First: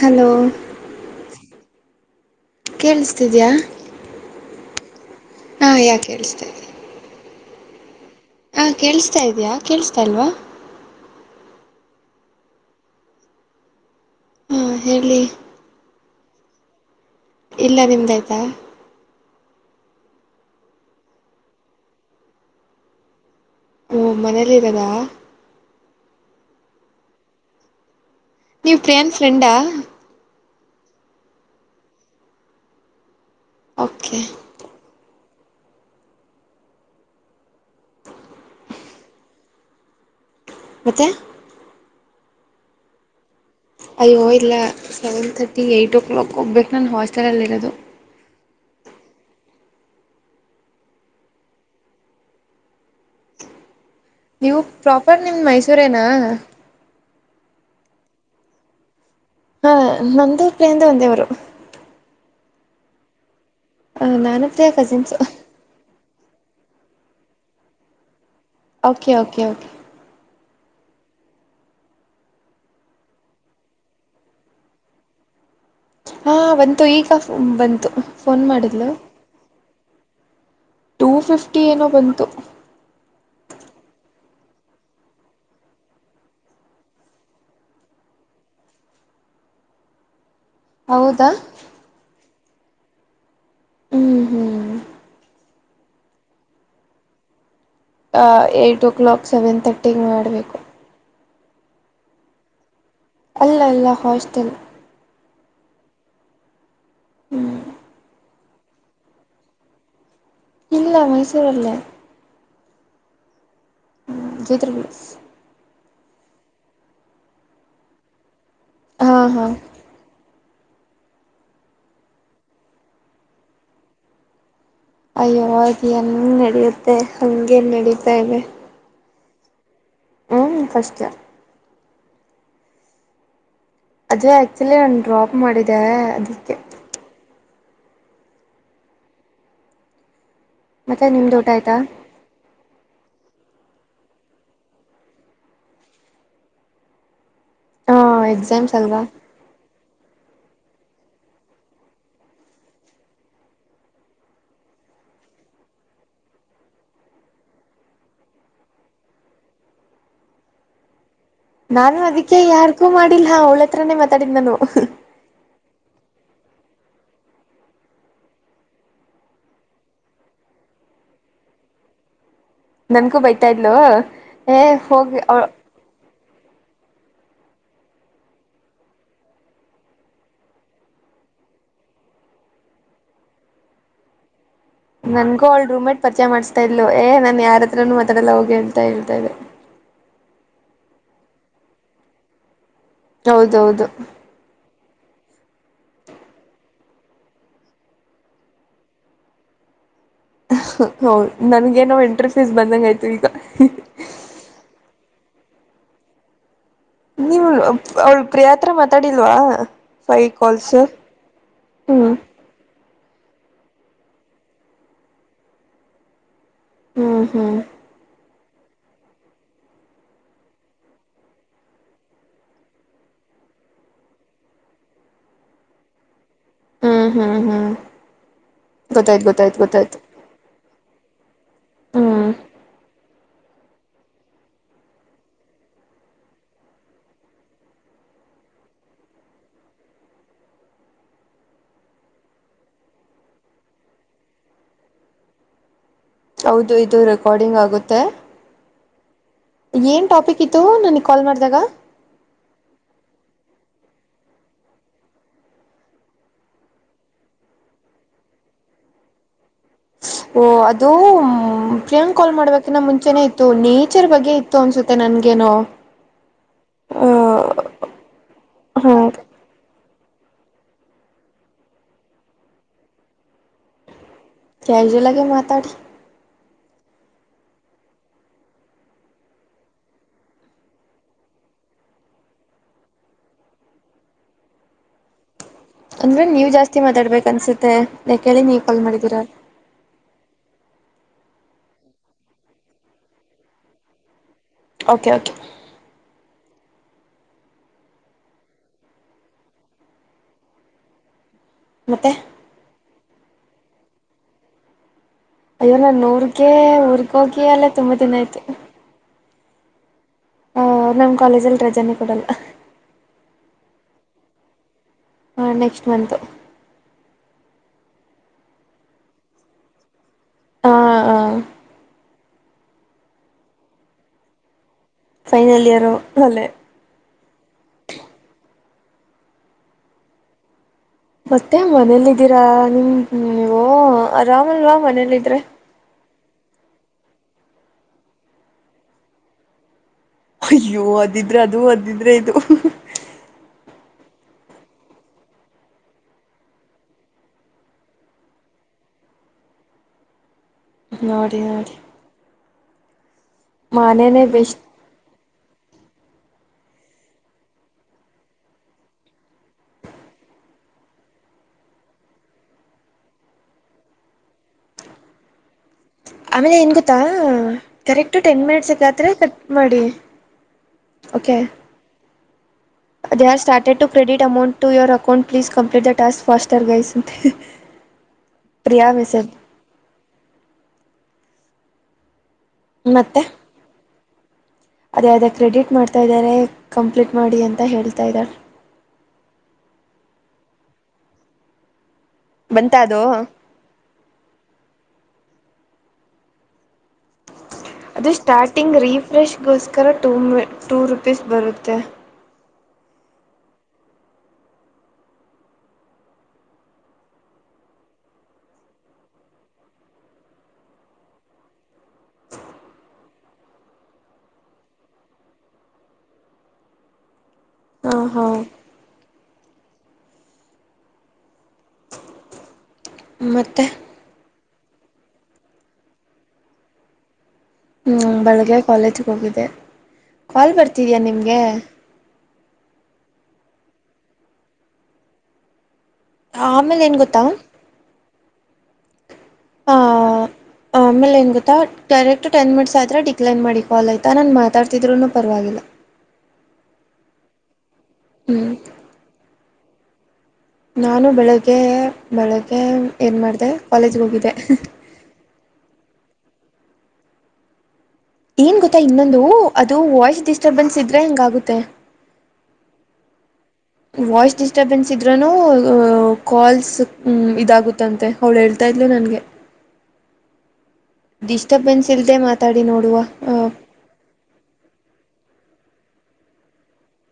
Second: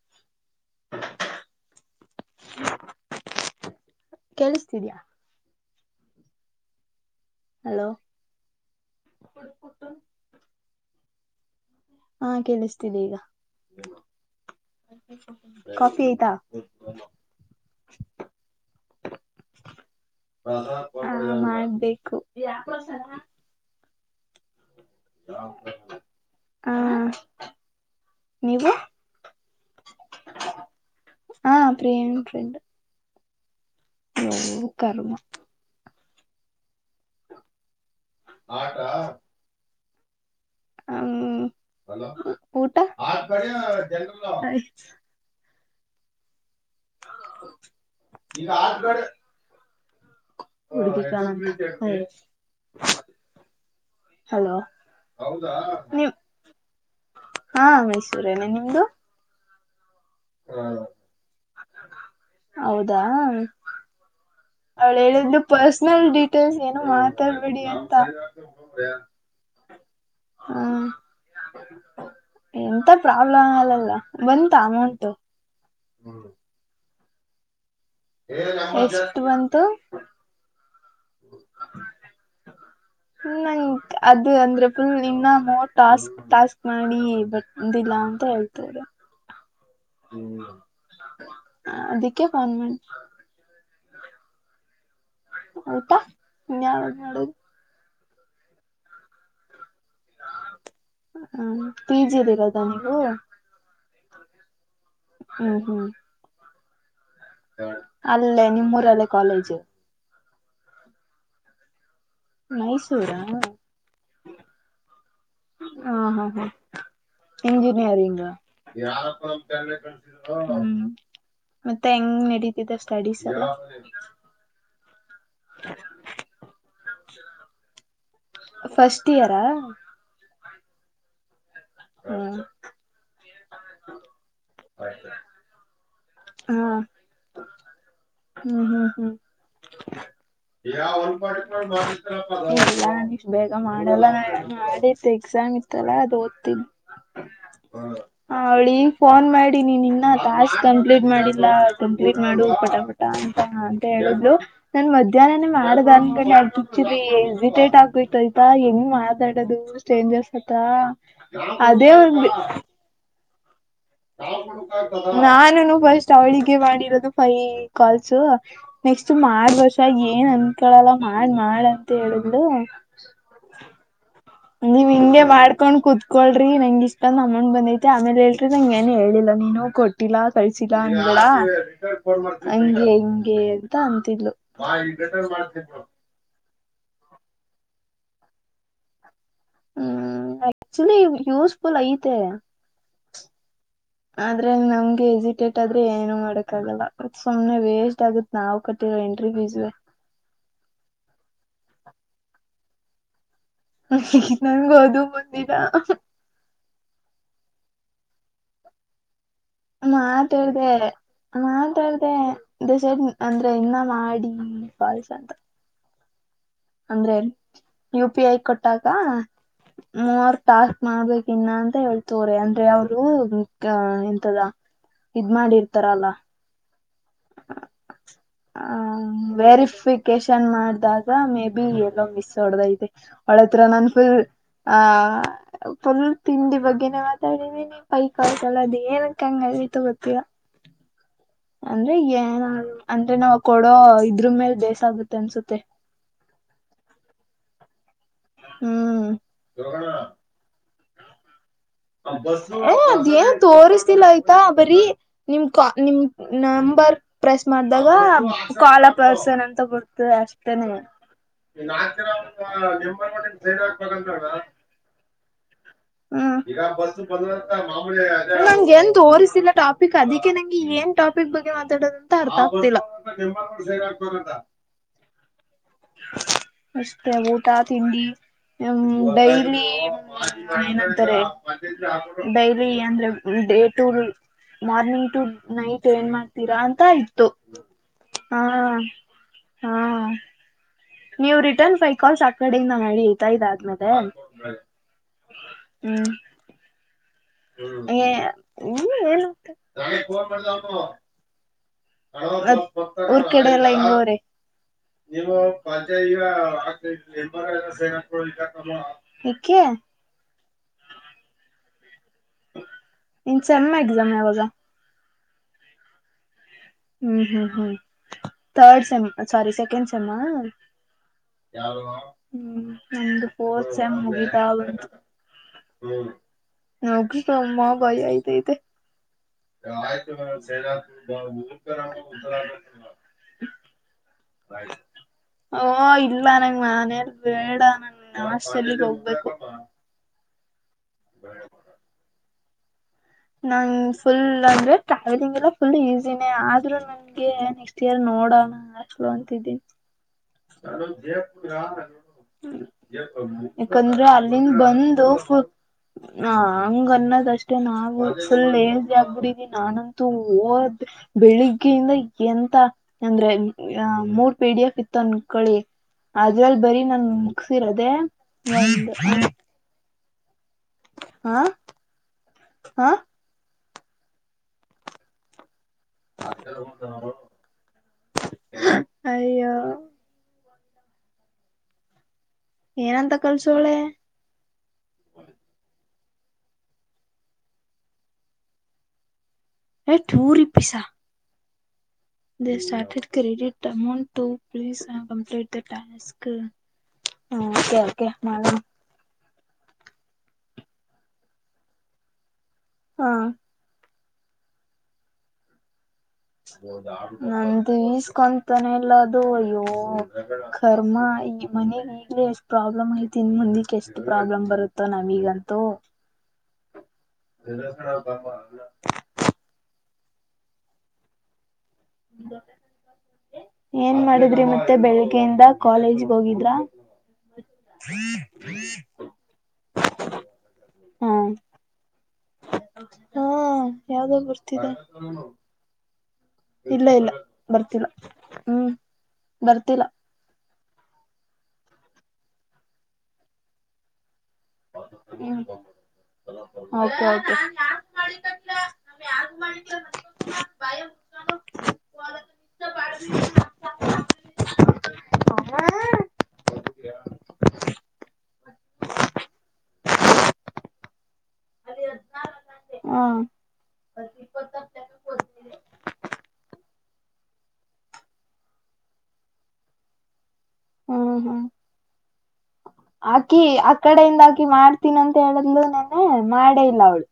Hello ಕೇೇಳಿಸ ಇದಿಯಾ. ಕೇಳಿಸ್ತಿದೀಯಾ ಹಾಂ ಯಾ ಕೇಳಿಸ್ತಾ ಇದೆ. ಹಲೋ ಹಾ ಕೇಳಿಸ್ತಾ ಇದಯಾ ಕೇಳಿಸತಾ ಇಲ್ವಾ. ಹಾ ಕೇಳಿಸ್ತೀಿದೆ ಈಗ ಹಾ ಹೇಳಿ ಕಾಫಿ ತ್ತ ಇಲ್ಲ ನಿಮ್ದಾಯ್ತಾ ಹ ಮಾಡ್ಬೇಕು ಯ ಹ್ಮ್ ಮನೇಲಿ ದಿರಾ ಹಾ ನೀವ್ ಪ್ರಿಯಾನ್ ಫ್ರೆಂಡಾ ಹಾ ಪ್ರಿಯನ್ ಫ್ರೆಂಡ್ ಓಕೆ ಹ ಕರ್ಮ ಆಟಾ ಮತ್ತೆ ಲ ಊಟ ಅಯ್ಯೋ ಇಲ್ಲ ಸವೆನ್ ತರ್ಿ ಎಟ್ ಓ ಕ್ಲಾಕ್ ಹೋಗ್ಬೇಕು ನನ್ನ ಹಾಸ್ಟೆಲಲ್ಲಿ ಇರೋದು [unintelligible] ಹಲೋ ನೀವು ಪ್ರಾಪರ್ ನಿಮ ಮೈಸೂರೇನಾ ನಿಮ್ ಹಾ ಮೈಸೂರೇನೆ ನಿಮ್ದು ಹಾ ನಂದ ಪ್ರಿಯಂದ ಒಂದೇವರು ಹೌದಾ [inaudible] ಸ್ ಏನು ಮಾತಾಡ್ಬೇಡಿ ಅಂತ ಓಕೆ ಓಕೆ ಓಕೆ ಹ್ಮ ಎಂತ ಪ್ರಾಬ್ಲಮ್ ಆಲ್ಲಲ್ಲ ಬಂತ ಅಮೌಂಟು ಹಾ ಒಂತು ಈಗ ಬಂತು ಫೋನ್ ಮಾಡಿದ್ಲು ಎಷ್ಟ ಬಂತು ಟೂ ಫಿಫ್ಟಿ ಏನೋ ಬಂತು ನಂಗ್ ಅದು ಅಂದ್ರೆ ಫುಲ್ ಇನ್ನ ಮೋರ್ ಟಾಸ್ಕ್ ಟಾಸ್ಕ್ ಮಾಡಿ ಬಂದಿಲ್ಲ ಅಂತ ಹೇಳ್ತವರು ಹ್ಮ್ ಹೌದಾ ಹನ್ಮ ಹ್ಮ್ ಹ್ಮ್ ಆಊಂತಾ ಏಯ್ಟ್ ಓ ಕ್ಲಾಕ್ ಸೆವೆನ್ ತಥರ್ಟಿಗೆ ಮಾಡಬೇಕು ಹ ಪಿ ಜಿದ ಇರೋದ [unintelligible] ಅಲ್ಲಲ್ಲ ಅಲ್ಲಲ್ಲ ಹಾಸ್ಟಲ್ ಹ್ಮ ಹ್ಮ ಹ್ಮ್ ಅ ಅಲ್ಲೇ ನಿಮ್ಮೂರಲ್ಲೇ ಕಾಲೇಜು ಇಲ್ಲ ಮೈಸೂರಲ್ಲೇ ಮೈಸೂರ ಜೋತ್ರಿ ಬಿಲ್ಸ್ ಹ ಹಾ ಹಾ ಇಂಜಿನಿಯರಿಂಗ ಹಾ ಯಾರಪ್ಪ ಹಾ ನಮ ತೆ ಕಳ್ಸಿದ್ ಹ್ಮ್ ಮತ್ತೆ ಹೆಂಗ್ ನಡೀತಿದೆ ಸ್ಟಡೀಸ್ ಎಲ್ಲ ಅಯ್ಯೋವಾಗಿ ಹಂಗ ನಡೆಯುತ್ತೆ ಹಂಗಗೆನ್ ನಡಿಯುತ್ತೆ ಸೇವೆ ತಿಯಾರ [unintelligible] ಹ್ಞ ಫಷ್ಟ [unintelligible] ಹ್ಮ ಅದೇ ಆಕ್ಚುಲಿ ನಾನು ಡ್ರಾಪ್ ಮಾಡಿದೆ ಅದಕ್ಕೆ ಹಾ ಹ್ಮ್ ಹ್ಮ್ ಹ್ಮ್ ಮತ್ತೆ ನಿಮ್ದು ಊಟ ಆಯ್ತಾ [unintelligible] ಬೇಗ ಮಾಡಲ್ಲ ಮಾಡಿತ್ತು ಎಕ್ಸಾಮ್ ಇತ್ತಲ್ಲಾ ಅದು ಓದ್ತಿ ಹ ಹ ಹಾ ಎಕ್ಸಾಮ್ಸ್ ಅವಳಿಗ್ ಅಲ್ವಾ ಫೋನ್ ಮಾಡಿನಿ ನಿನ್ನ [unintelligible] ಕಂಪ್ಲೀಟ್ ಮಾಡಿಲ್ಲ ಕಂಪ್ಲೀಟ್ ಮಾಡು ಪಟ ಪಟ ಅಂತ ಅಂತ ಹೇಳಿದ್ರು ನನ್ ಮಧ್ಯಾಹ್ನನೇ ಮಾಡದ ಎಚುಲಿ ಇರಿಟೇಟ್ ಆಗೋಯತ ಆಯ್ತಾ ಹೆಂಗ್ ಮಾಡಾಡೋದು ಸ್ಟ್ರೈಜ್ಞರ್ಸ್ ಹತ್ರ ಅದೇ ನಾನು ಒಂದ್ ಅದಕ್ಕೆ ಯಾರ್ಗೂ ಮಾಡಿಲ್ಲ ಹಾ ನಾನುನು ಫಸ್ಟ್ ಅವಳಿಗೆ ಮಾಡಿರೋದು ಫೈ ಕಾಲ್ಸ್ ನೆಕ್ಸ್ಟ್ ಮಾಡ ವರ್ಷ ಏನ್ ಅಂದಕಳಲ್ಲ ಮಾಡ್ ಮಾಡ ಅಂತ ಹೇಳುದು ನನ್ಕು ಬೈತಾ ಇದ್ಲೂ ನೀವ್ ಇಂಗೆ ಮಾಡ್ಕೊಂಡ್ ಕೂತ್ ಕೊಳ್ರೀ ನಂಗ್ ಇಷ್ಟೊಂದ್ ಅಮೌಂಟ್ ಬಂದೈತೆ ಆಮೇಲೆ ಹೇಳ್ರಿ ನಂಗ್ ಏನೂ ಹೇಳಿಲ್ಲ ನೀನು ಕೊಟ್ಟಿಲ್ಲ ಕಳ್ಸಿಲ್ಲಾ ಅನ್ಬೇಡ [unintelligible] ಹಂಗೆ ಹಿಂಗೆ ಅಂತ ಅಂತಿದ್ಲು. ನನ್ಗು ಅವ್ಳ್ ರೂಮ್ ಮೇಟ್ ಪರ್ಚಯ ಮಾಡ್ಸ್ ತಯಿದ್ಳು ಏ ನಾನ್ ಯಾರತ್ರನು ಮಾತಡಲ್ಲ ಹೋಗೆ ಅಂತ ಹೇಳ್ತಾಇದ್ದೆ. ಹ್ಮೂ ಆಕ್ಚ್ಯುಲ್ಲಿ ಯೂಸ್ಫುಲ್ ಐತೆ ಹೌದು ಹೌದು. ಹೆಸಿಟೇಟ್ ಆದ್ರೆ ಏನು ಮಾಡಕ್ಕಾಗಲ್ಲ ಮತ್ ಸುಮ್ನೆ ವೇಸ್ಟ್ ಆಗತ್ ನಾವ್ ಕಟ್ಟಿರೋ ಎಂಟ್ರಿ ಫೀಸು [unintelligible] ಹೌದ್ ನನ್ಗ್ ಏನೋ ಎಂಟ್ರಿ ಫೀಸ್ ಬಂದಂಗ್ ಆಯ್ತು ಈಗ. [unintelligible] ನನ್ಗೂ ಅದೂ ಬ ಬೀಗ [unintelligible] ನೀವುಳ್ ಅವ್ಳ್ ಪ್ರಿಯಾ ಹತ್ರ ಮಾತಾಡಿ ಮಾತಾಡ್ದೇ ಹ್ಮ್ ಮಾತಾಡ್ದೇ [unintelligible] ಜಬ್ನ್ ಅಂದ್ರೆ ಇನ್ನ ಮಾಡೀ ಕಾಲ್ಸ್ ಅಂತ. ಅಂದ್ರೆ, ಹ್ಮ್ ಹ್ಮ್ ಯು ಪಿ ಐ ಕೊಟ್ಟಾಗ ಮೂವರ್ ಟಾಸ್ಕ್ ಮಾಡ್ಬೇಕಿನ್ನ ಅಂತ ಹೇಳ್ತವ್ರೆ ಅಂದ್ರೆ ಅವರೂ ಎಂತದ ಇದ್ ಮಾಡಿರ್ತಾರಲ್ಲ ಹ್ಮ್ ಹ್ಮ್ ಹ್ಮ್ ಆ ಗೊತ್ತಾಯ್ತು ಗೊತ್ತಾಯ್ತು ಗೊತ್ತಾಯ್ತು ವೆರಿಫಿಕೇಶನ್ ಮಾಡ್ ದಾಗ ಮೇಬ್ ಬಿ ಎಲ್ಲೋ ಹ್ಮ್ ಮಿಸ್ ಒಡ್ದೈತೆ. ಅವ್ಳತ್ರ ನಾನ್ ಫುಲ್ ಆ ಫುಲ್ ತಿಂಡಿ ಬಗ್ಗೆನೆೇ ಮಾತಾಡಿದಿನಿ ಫೈ ಕಾಲ್ಸ್ ಅಲ್ ಅದ್ ಏನಂತ ಅಂಗಾಗೈತೋ ಗೊತ್ತಿಲ್ಲ. ಅಂದ್ರೆ ಏನಾದ್ರೂ ಅಂದ್ರೆ ನಾವ್ ಕೊಡೋ ಇದ್ರ್ ಮೇಲ್ ಬೇಸ್ ಆಗುತ್ತೆ ಅನ್ಸುತ್ತೆ. ಹೌದು ಇದು ರೆಕಾರ್ಡಿಂಗ್ ಆಗುತ್ತೆ. ಹ್ಮೂ. ಏನ್ ಟಾಪಿಕ್ ಇತ್ತು ನನಿಗ್ ಕಾಲ್ ಮಾಡ್ದಾಗ. [unintelligible] ಏ ಅದೇನ್ ತೋರಸ್ತಿಲ್ಲ ಆಯ್ತಾ ಬರೀ ನಿಮ್ ಕಾ ನಿಮ್ number press ಮಾಡ್ದಾಗಾ [unintelligible] call a person ಅಂತ್ ಓ ಅದುೂ ಪ್ರಿಯಾಂಕ್ ಕಾಲ್ ಮಾಡ್ಬೇಕನ್ನ ಮುಂಚೆನೇ ಇತ್ತು ನೇಚರ್ ಬಗ್ಗೆ ಇತ್ತು ಅನ್ಸುತ್ತೆ ನನ್ಗೇನೋ ಈ ನಂಗೆ ಹಾ ಎಂತೋರಿಸಿಲ್ಲ ಟಾಪ್ [inaudible] ಅದ ನಂಗೆ ಏನ್ ಟಾಪಿಕ್ ಬಗ್ಗೆ ಮಾತಾಡೋದು ಅಂತ ಅರ್ಥ ಆಗ್ತಿಲ್ಲ ಕ್ಯಾಜುಲ್ ಆಗಿ ಮಾತಾಡಿ ಅಷ್ಟೇ ಊಟ ತಿಂಡಿ ಡೈಲಿ ಏನ್ ಅಂಥರೆ ಡೈಲಿ ಅಂದ್ರೆ ಡೇ ಟ ಮಾರ್ನಿಂಗ್ ಟು [inaudible] ಏನ್ ಅಂದ್ರೆ ನೀವ ಮಾಡ್ತೀರಾ ಜಾಸ್ತಿ ಅಂತ ಮಾತಾಡ್ಬೇಕ ಇತ್ತು ಅನ್ಸುತ್ತೆ ಯಾಕೇಳಿ ನೀವ ಕಾಲ್ ಹಾ ಮಾಡಿದೀರ ನೀವು್ ರಿಟರ್ನ್ ಫೈವ್ ಕಾಲ್ಸ್ ಆ ಕಡೆಯಿಂದ ನಡಿ ಇತಾ ಇದ ಆದ್ಮೇಲೆೇ ಓಕೆ ಓಕೆ ಹ್ಮ್ ಮ [inaudible] ಮತ್ತೆ ಹ ಕಡಲ್ಲ ಇಂಗೋರೆ ನೀವು ಅಯ್ಯೋ ನಾನು ಪಂಚಾಯಗ ಊರ್ಗೆ ಊರ್ಗ ಹೋಗಿ ಎಲ್ಲ ಅಲ್ಲೇ ಸ ತುಂಬಾ ದಿನ ಹ ಯಾಕೆ ಆಹ ನಮ್ ಕಾಲೇಜ ಅಲ್ಲಿ ರಜಾನ ಕೊಡಲ್ಲ ಸೇಮ್ ಎಕ್ಸಾಮ್ ಯಾವಾಗ ಹ ನೆಕ್ಸ್ಟ್ ಮಂತ್ ಹ್ಮ್ ಹ್ಮ್ ಹ್ಮ್ ಥರ್ಡ್ ಸೇಮ್ [unintelligible] ಹಾ ಹಾ ಯಾರು ಹ್ಮ್ ನಂದ್ ಪೋರ್ಸಮ್ ಮುಗಿತ ಬಂತು ಫೈನಲ್ ಇಯರು ಅಲ್ಲೆ ಹಮ್ಮ ಬೈ ಆಯತೆ ಐತೆಯ್ [unintelligible] [unintelligible] ಮನೇಲ್ಲಿದ್ದೀರಾ ನಿಮ ನೀವು ರಾಮಲ್ವಾ ಮನೇಲ್ಲ ಇದ್ರೆ ಓ ಇಲ್ಲ ನಂಗ್ ಮನೇಲ್ ಬೇಡ ನನ್ ನಮಷ್ಟಲ್ಲಿಗ್ ಹೋಗ್ಬೇಕು ಅಯ್ಯೋ ಅದಿದ್ರೆ ಅದು ಅದಿದ್ರೆ ಇದು ನನ್ ಫುಲ್ ಅಂದ್ರೆ ಟ್ರಾವೆಲಿಂಗ್ ಎಲ್ಲ ಫುಲ್ ಈಸಿನೇ ಆದ್ರೂ ನನ್ಗೆ ನೆಕ್ಸ್ಟ್ ಇಯರ್ ನೋಡೋಣ ಸ್ಲೋ ಅಂತಿದ್ದೀನಿ ದೋ ನೋಡಿ ಜಯಪುರಾ ನೋಡಿ ನ [unintelligible] ಹ [unintelligible] ಯಾಕಂದ್ರೆ ಮನೇನೇ ಅಲ್ಲಿಂದ ಬೆಸ್ಟ್ ಬಂದು ಫುಲ್ ಹ ಹಂಗ ಅನ್ನದ್ಷ್ಟೇ ನಾವ ಸುಲ್ ಎಳ್್ದಿ ಆಗ್ಬಿಡೀಿ ನಾನಂತೂ ಹೋದ ಬೆಳಿಗ್ಗೆಯಿಂದ ಎಂತ ಅಂದ್ರೆ ಮೂರ್ ಪೇ ಡಿ ಎಫ್ ಇತ್ತ ಅನ್ಕಳಿ ಆಮೇಲೆ ಏನ್ ಗೊತ್ತಾ ಕರೆಕ್ಟ್ ಟೆನ್ ಒಂದು ಮಿನಿಟ್ಸ್ಗಾದ್ರೆ ಕಟ್ ಮಾಡಿ ಓಕೆ ಹ ಹ ಅದು ಯಾರ್ ಸ್ಟಾರ್ಟ್ ತೆಟ್ಟು credit amount account please complete the task faster guys Priya ಮಸರ್ ಅಯ್ಯೋ ಏನಂತ ಮತ್ತೆ ಕಲ್ಸೋಳೆ ಅದೇ ಅದೇ ಕ್ರೆಡಿಟ್ ಮಾಡ್ ತದಾರೆ ಕಂಪ್ಲೀಟ್ ಮಾಡಿ ಅಂತ ಹೇಳ್ತಾ ಇದಾರೆ ಯೆ ಟೂ ರೂಪಿಸ ಆ ದೇ ಬಂತ ಅದು ಸ್ಟ್ಟೆಡ್ credit amount two rupees let task ಅದು ಸ್ಟಾರ್ಟಿಂಗ್ ರೀಫ ಫ್ರೆಶ್ಗೋಸ್ಕರ ಟೂ ಮ ಟೂ ರುಪೀಸ್ ಬರುತ್ತೆ. ಹಾ ನ್ದ ವಸ್ಕೊಂತಾನಲ್ಲ ಅದು ಅಯ್ಯೋ ಕರ್ಮ ಈ ಮನೆಗ್ ಈಗ್ಲ ಎಷ್ಟ್ ಪ್ರಾಬ್ಲಮ್ ಐತಿ ಇನ್ ಮುಂದಿಕ್ಕೆ ಎಷ್ಟ್ ಪ್ರಾಬ್ಲಮ್ ಬರುತ್ತ ನಮೀಗಂತೂ ಹಾಂ ಹಾಂ [unintelligible] [inaudible] [unintelligible] ಮತ್ತೆ ಏನ್ ಮಾಡಿದ್ರಿ ಮತ್ತೆ ಮತ್ತೆ ಬೆಳಿಗ್ಗೆಯಿಂದ ಕಾಲೇಜ್ಗೆ ಹೋಗಿದ್ರ ಹ್ಮ ಬೆಳಗ್ಗೆ ಕಾಲೇಜಿಗೆ ಹೋಗಿದ್ದೆ ಕಾಲ್ ಬರ್ತಿದಯಾ ಹಾ ನಿಮಗೆ ಹಾ ಯಾವ್ದೋ ಬರ್ತಿದೆ ಆಮೇಲೆ ಇಲ್ಲ ಏನು ಇಲ್ಲ ಗೊತ್ತಾ ಬರ್ತಿಲ್ಲ ಹ್ಮ್ ಬರ್ತಿಲ್ಲ ಆಮೇಲೆ ಏನ್ ಗೊತ್ತಾ ಡೈರೆಕ್ಟ್ ಟೆನ್ ಮಿಟ್ಸ್ ಆದ್ರೆ ಡಿಕ್ಲೈರ್ ಮಾಡಿ ಕಲ್ ಆಯತು ತನು ಮಾತಾಡ್ತಿದ್ರೂ ಪರವಾಗಿಲ್ಲ ಹಾ ಹ [unintelligible] ಹ್ಮ್ [unintelligible] ನಾನು ಬೆಳೆದ ಕೆ ಬೇಳಗ್ ಬೆಳಗೆ ಏನ್ ಮಾಡಿದೆ ಕಾಲೇಜ್ಗೆ ಹೋಗಿದ್ದೆ ಏನ್ ಗೊತ್ತಾ ಇನ್ನೊಂದು ಅದು ವಾಯ್ಸ್ ಡಿಸ್ಟರ್ಬನ್ಸ್ ಇದ್ರೆ ಹೆಂಗಾಗುತ್ತೆ ಹಾ ವಾಯ್ಸ್ ಡಿಸ್ಟರ್ಬೆನ್ಸ್ ಇದ್ರೂ ಕಾಲ್ಸ್ ಇದಾಗುತ್ತಂತೆ ಅವಳು ಹೇಳ್ತಾ ಇದ್ಲು ನನಗೆ ಹ್ಮ್ ಹ್ಮ್ ಡಿಸ್ಟರ್ಬೆನ್ಸ್ ಇಲ್ದೆ ಮಾತಾಡಿ ನೋಡುವ ಹಾಕಿ ಮಾಡ್ತೀನಿ ಅಂತ ಹೇಳದ್ಲು ನನ್ನೆ ಮಾಡೇ ಇಲ್ಲ ಅವ್ಳು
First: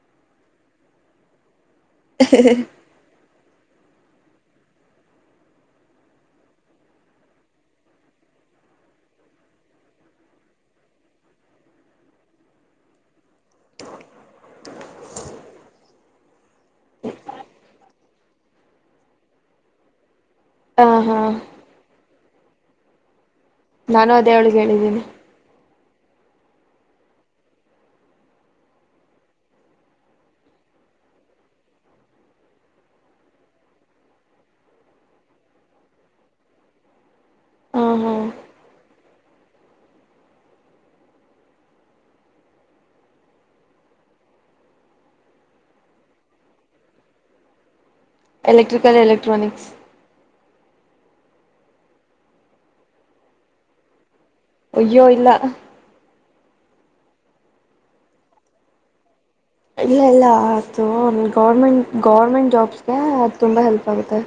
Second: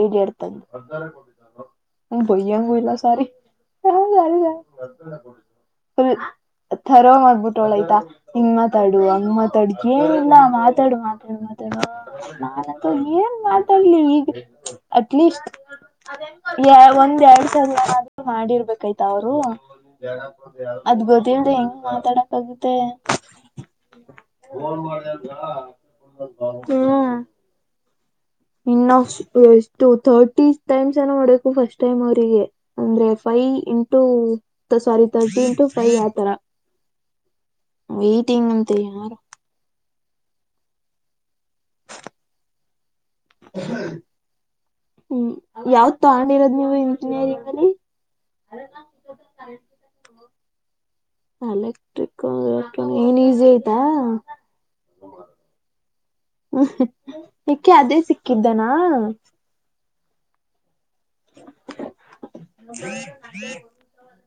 ಇಡಿಯಾಟ್ [unintelligible] ಉ ಗುದಿಯಂಗು ಎಲ್ಲಾ ಸಾರಿ [unintelligible] ಫುಲ್ ತರೋ ಆಗ್ಬುಟ್ಟವ್ಳ್ ಆಯ್ತಾ ಇಂಗ್ ಮಾತಾಡು ಅಂಗ್ ಮಾತಾಡು ಏನಿಲ್ಲ ಮಾತಾಡು ಮಾತಾಡು ಮಾತಾಡು ನಾನಂತೂ ಏನ್ ಮಾತಾಡ್ಲಿ ಈಗ್ ಅಟ್ಲೀಸ್ಟ್, ಏ ಒಂದ್ ಎರ್ಡ್ ಸರಿ [unintelligible] ಆದ್ರೂ ಮಾಡಿರ್ಬೇಕಾಯ್ತ್ ಅವರೂ ಹಾಂ ಅದ್ ಹಾಂ ಗೊತಿಲ್ದೆ ಹೆಂಗ್ ಮಾತಾಡ ಮತ್ತೆ ನಾನು ಅದೇ ಅವಳ್ಗ್ ಹೇಳಿದ್ದೀನಿ. ಹ್ಮುಅ. ಇನ್ [unintelligible] ಎಷ್ಟು ತರ್ಟಿ ಟೈಮ್ಸ್ ಏನೋ ಮಾಡ್ಬೇಕು ಫಸ್ಟ್ ಟೈಮ್ ಅವರಿಗೆ ಅಂದ್ರೆ ಫೈ್ ಇಂಟೂ ತ ಸಾರಿ ತರ್ಟಿ ಇಂಟು ಫೈ ಆತರ, ಹಾಂ ಹಾಂ ವೇಟಿಂಗ್ ಅಂತೆ ಯಾರೋ ಹ್ಮ್, ಯಾವ್ದ್ ತಗಂಡಿರೋದ್ ನೀವು ಇಂಜಿನಿಯರಿಂಗಲ್ಲಿ? Electrical electronics. ಯಲೆಕ್ಟ್ರಿಕಲ್ ಎಲೆಕ್ಟ್ರಾನ್ ಏನ್ ಈಸಿ ಅಯ್ತಾ? ಅಯ್ಯೋ ಇಲ್ಲ. [unintelligible] ಯಕೆ ಅದೇ ಸಿಕ್ಕಿದ್ದನಾ? ಇಲ್ಲ ಇಲ್ಲ ಆ [unintelligible] ಗೌರ್ಮೆಂಟ್ ಗೌರ್ಮೆಂಟ್ ಜಾಬ್ಸ್ಗೆ ಅದ್ ತುಂಬಾ ಹೆಲ್ಪ್ ಆಗುತ್ತೆ.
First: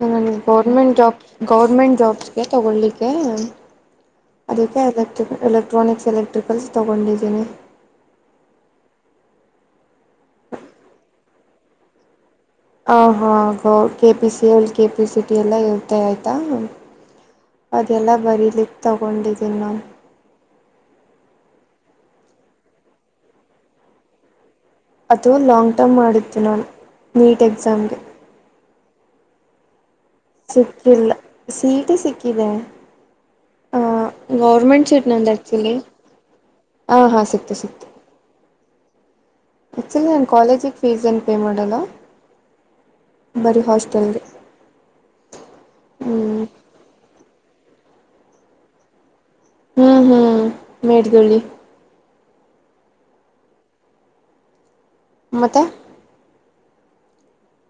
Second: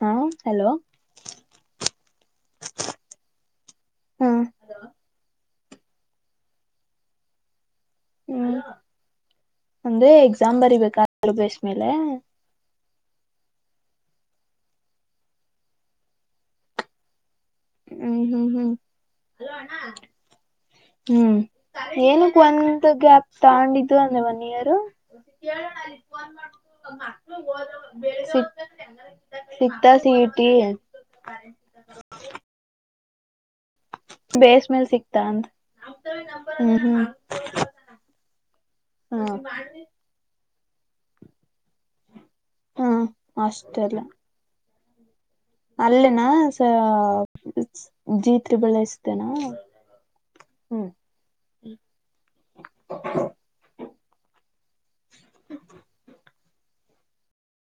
ಹಾ ನನಿಗ್ ಹಲೋ ಗೌರ್ಮೆಂಟ್ ಜಾಬ್ ಗೌರ್ಮೆಂಟ್ ಜಾಬ್ಸ್ಗೆ ತಗೊಳ್ಲಿಕ್ಕೆ ಹ್ಮ್ ಅದಕ್ಕೆ ಎಲೆಕ್ಟ್ರಿಕ್ ಎಲೆಕ್ಟ್ರಾನಿಕ್ಸ್ ಎಲೆಕ್ಟ್ರಿಕಲ್ಸ್ ತಗೊಂಡಿದ್ದೀನಿ. ಹ್ಮ್ ಒಂದೇ ಎಕ್ಸಾಮ್ ಬರಿಬೇಕ [unintelligible] ಬೇಸ್ ಮೇಲೆ? ಆಹಾ ಹೌದ್ K P C L K P C T ಎಲ್ಲ ಇರತ್ತೆ ಆಯ್ತಾ? ಅದೆಲ್ಲ ಹ್ಮ್ ಹ್ಮ್ ಹ್ಮ್ ಬರೀಲಿಕ್ ತಗೊಂಡಿದ್ದೀನ್ ನಾನ್ ಹ್ಮ್ ಏನಕ್ ಒಂದ್ ಗ್ಯಾಪ್ ತಗಂಡಿದ್ದು ಅಂದ್ರೆ ಒನ್ ಇಯರ್ ಅದೂ ಲಾಂಗ್ ಟರ್ಮ್ ಮಾಡಿದ್ದು ನಾನು ನೀಟ್ ಎಕ್ಸಾಮ್ಗೆ. [unintelligible] ಸಿಕ್ಕಿಲ್ಲ, ಸೀಯಿಟಿ ಸಿಕ್ಕಿದೆ. ಹ್ಞಾಂ ಬೇಸ್ ಮೇಲ್ ಗೌರ್ಮೆಂಟ್ ಸೀಟ್ ಸಿಕ್ತಾ ನಂದ್ ಅಂತ ಆ್ಯಕ್ಚುಲಿ ಹ್ಮ್ ಹಾ ಹ್ಮ್ ಹಾ ಸಿಕ್ತು ಸಿಕ್ತು. ಹ ಆಕ್ಚುಲಿ ನಾನ್ ಕಾಲೇಜಿಗ್ ಫೀಸ್ ಏನ್ ಪೇ ಮಾಡ್ ಹಲೋ ಹಾ ಬರಿ ಹಾಸ್ಟೆಲ್ ಗೆ ಅಲ್ಲೆನಾ ಸ [unintelligible] ಹ್ಮ್ ಹ್ಮ್ ಹ್ಮ್ ಮೇಟ್ಗಳ್ಳಿ [unintelligible] ಮತ್ತೆ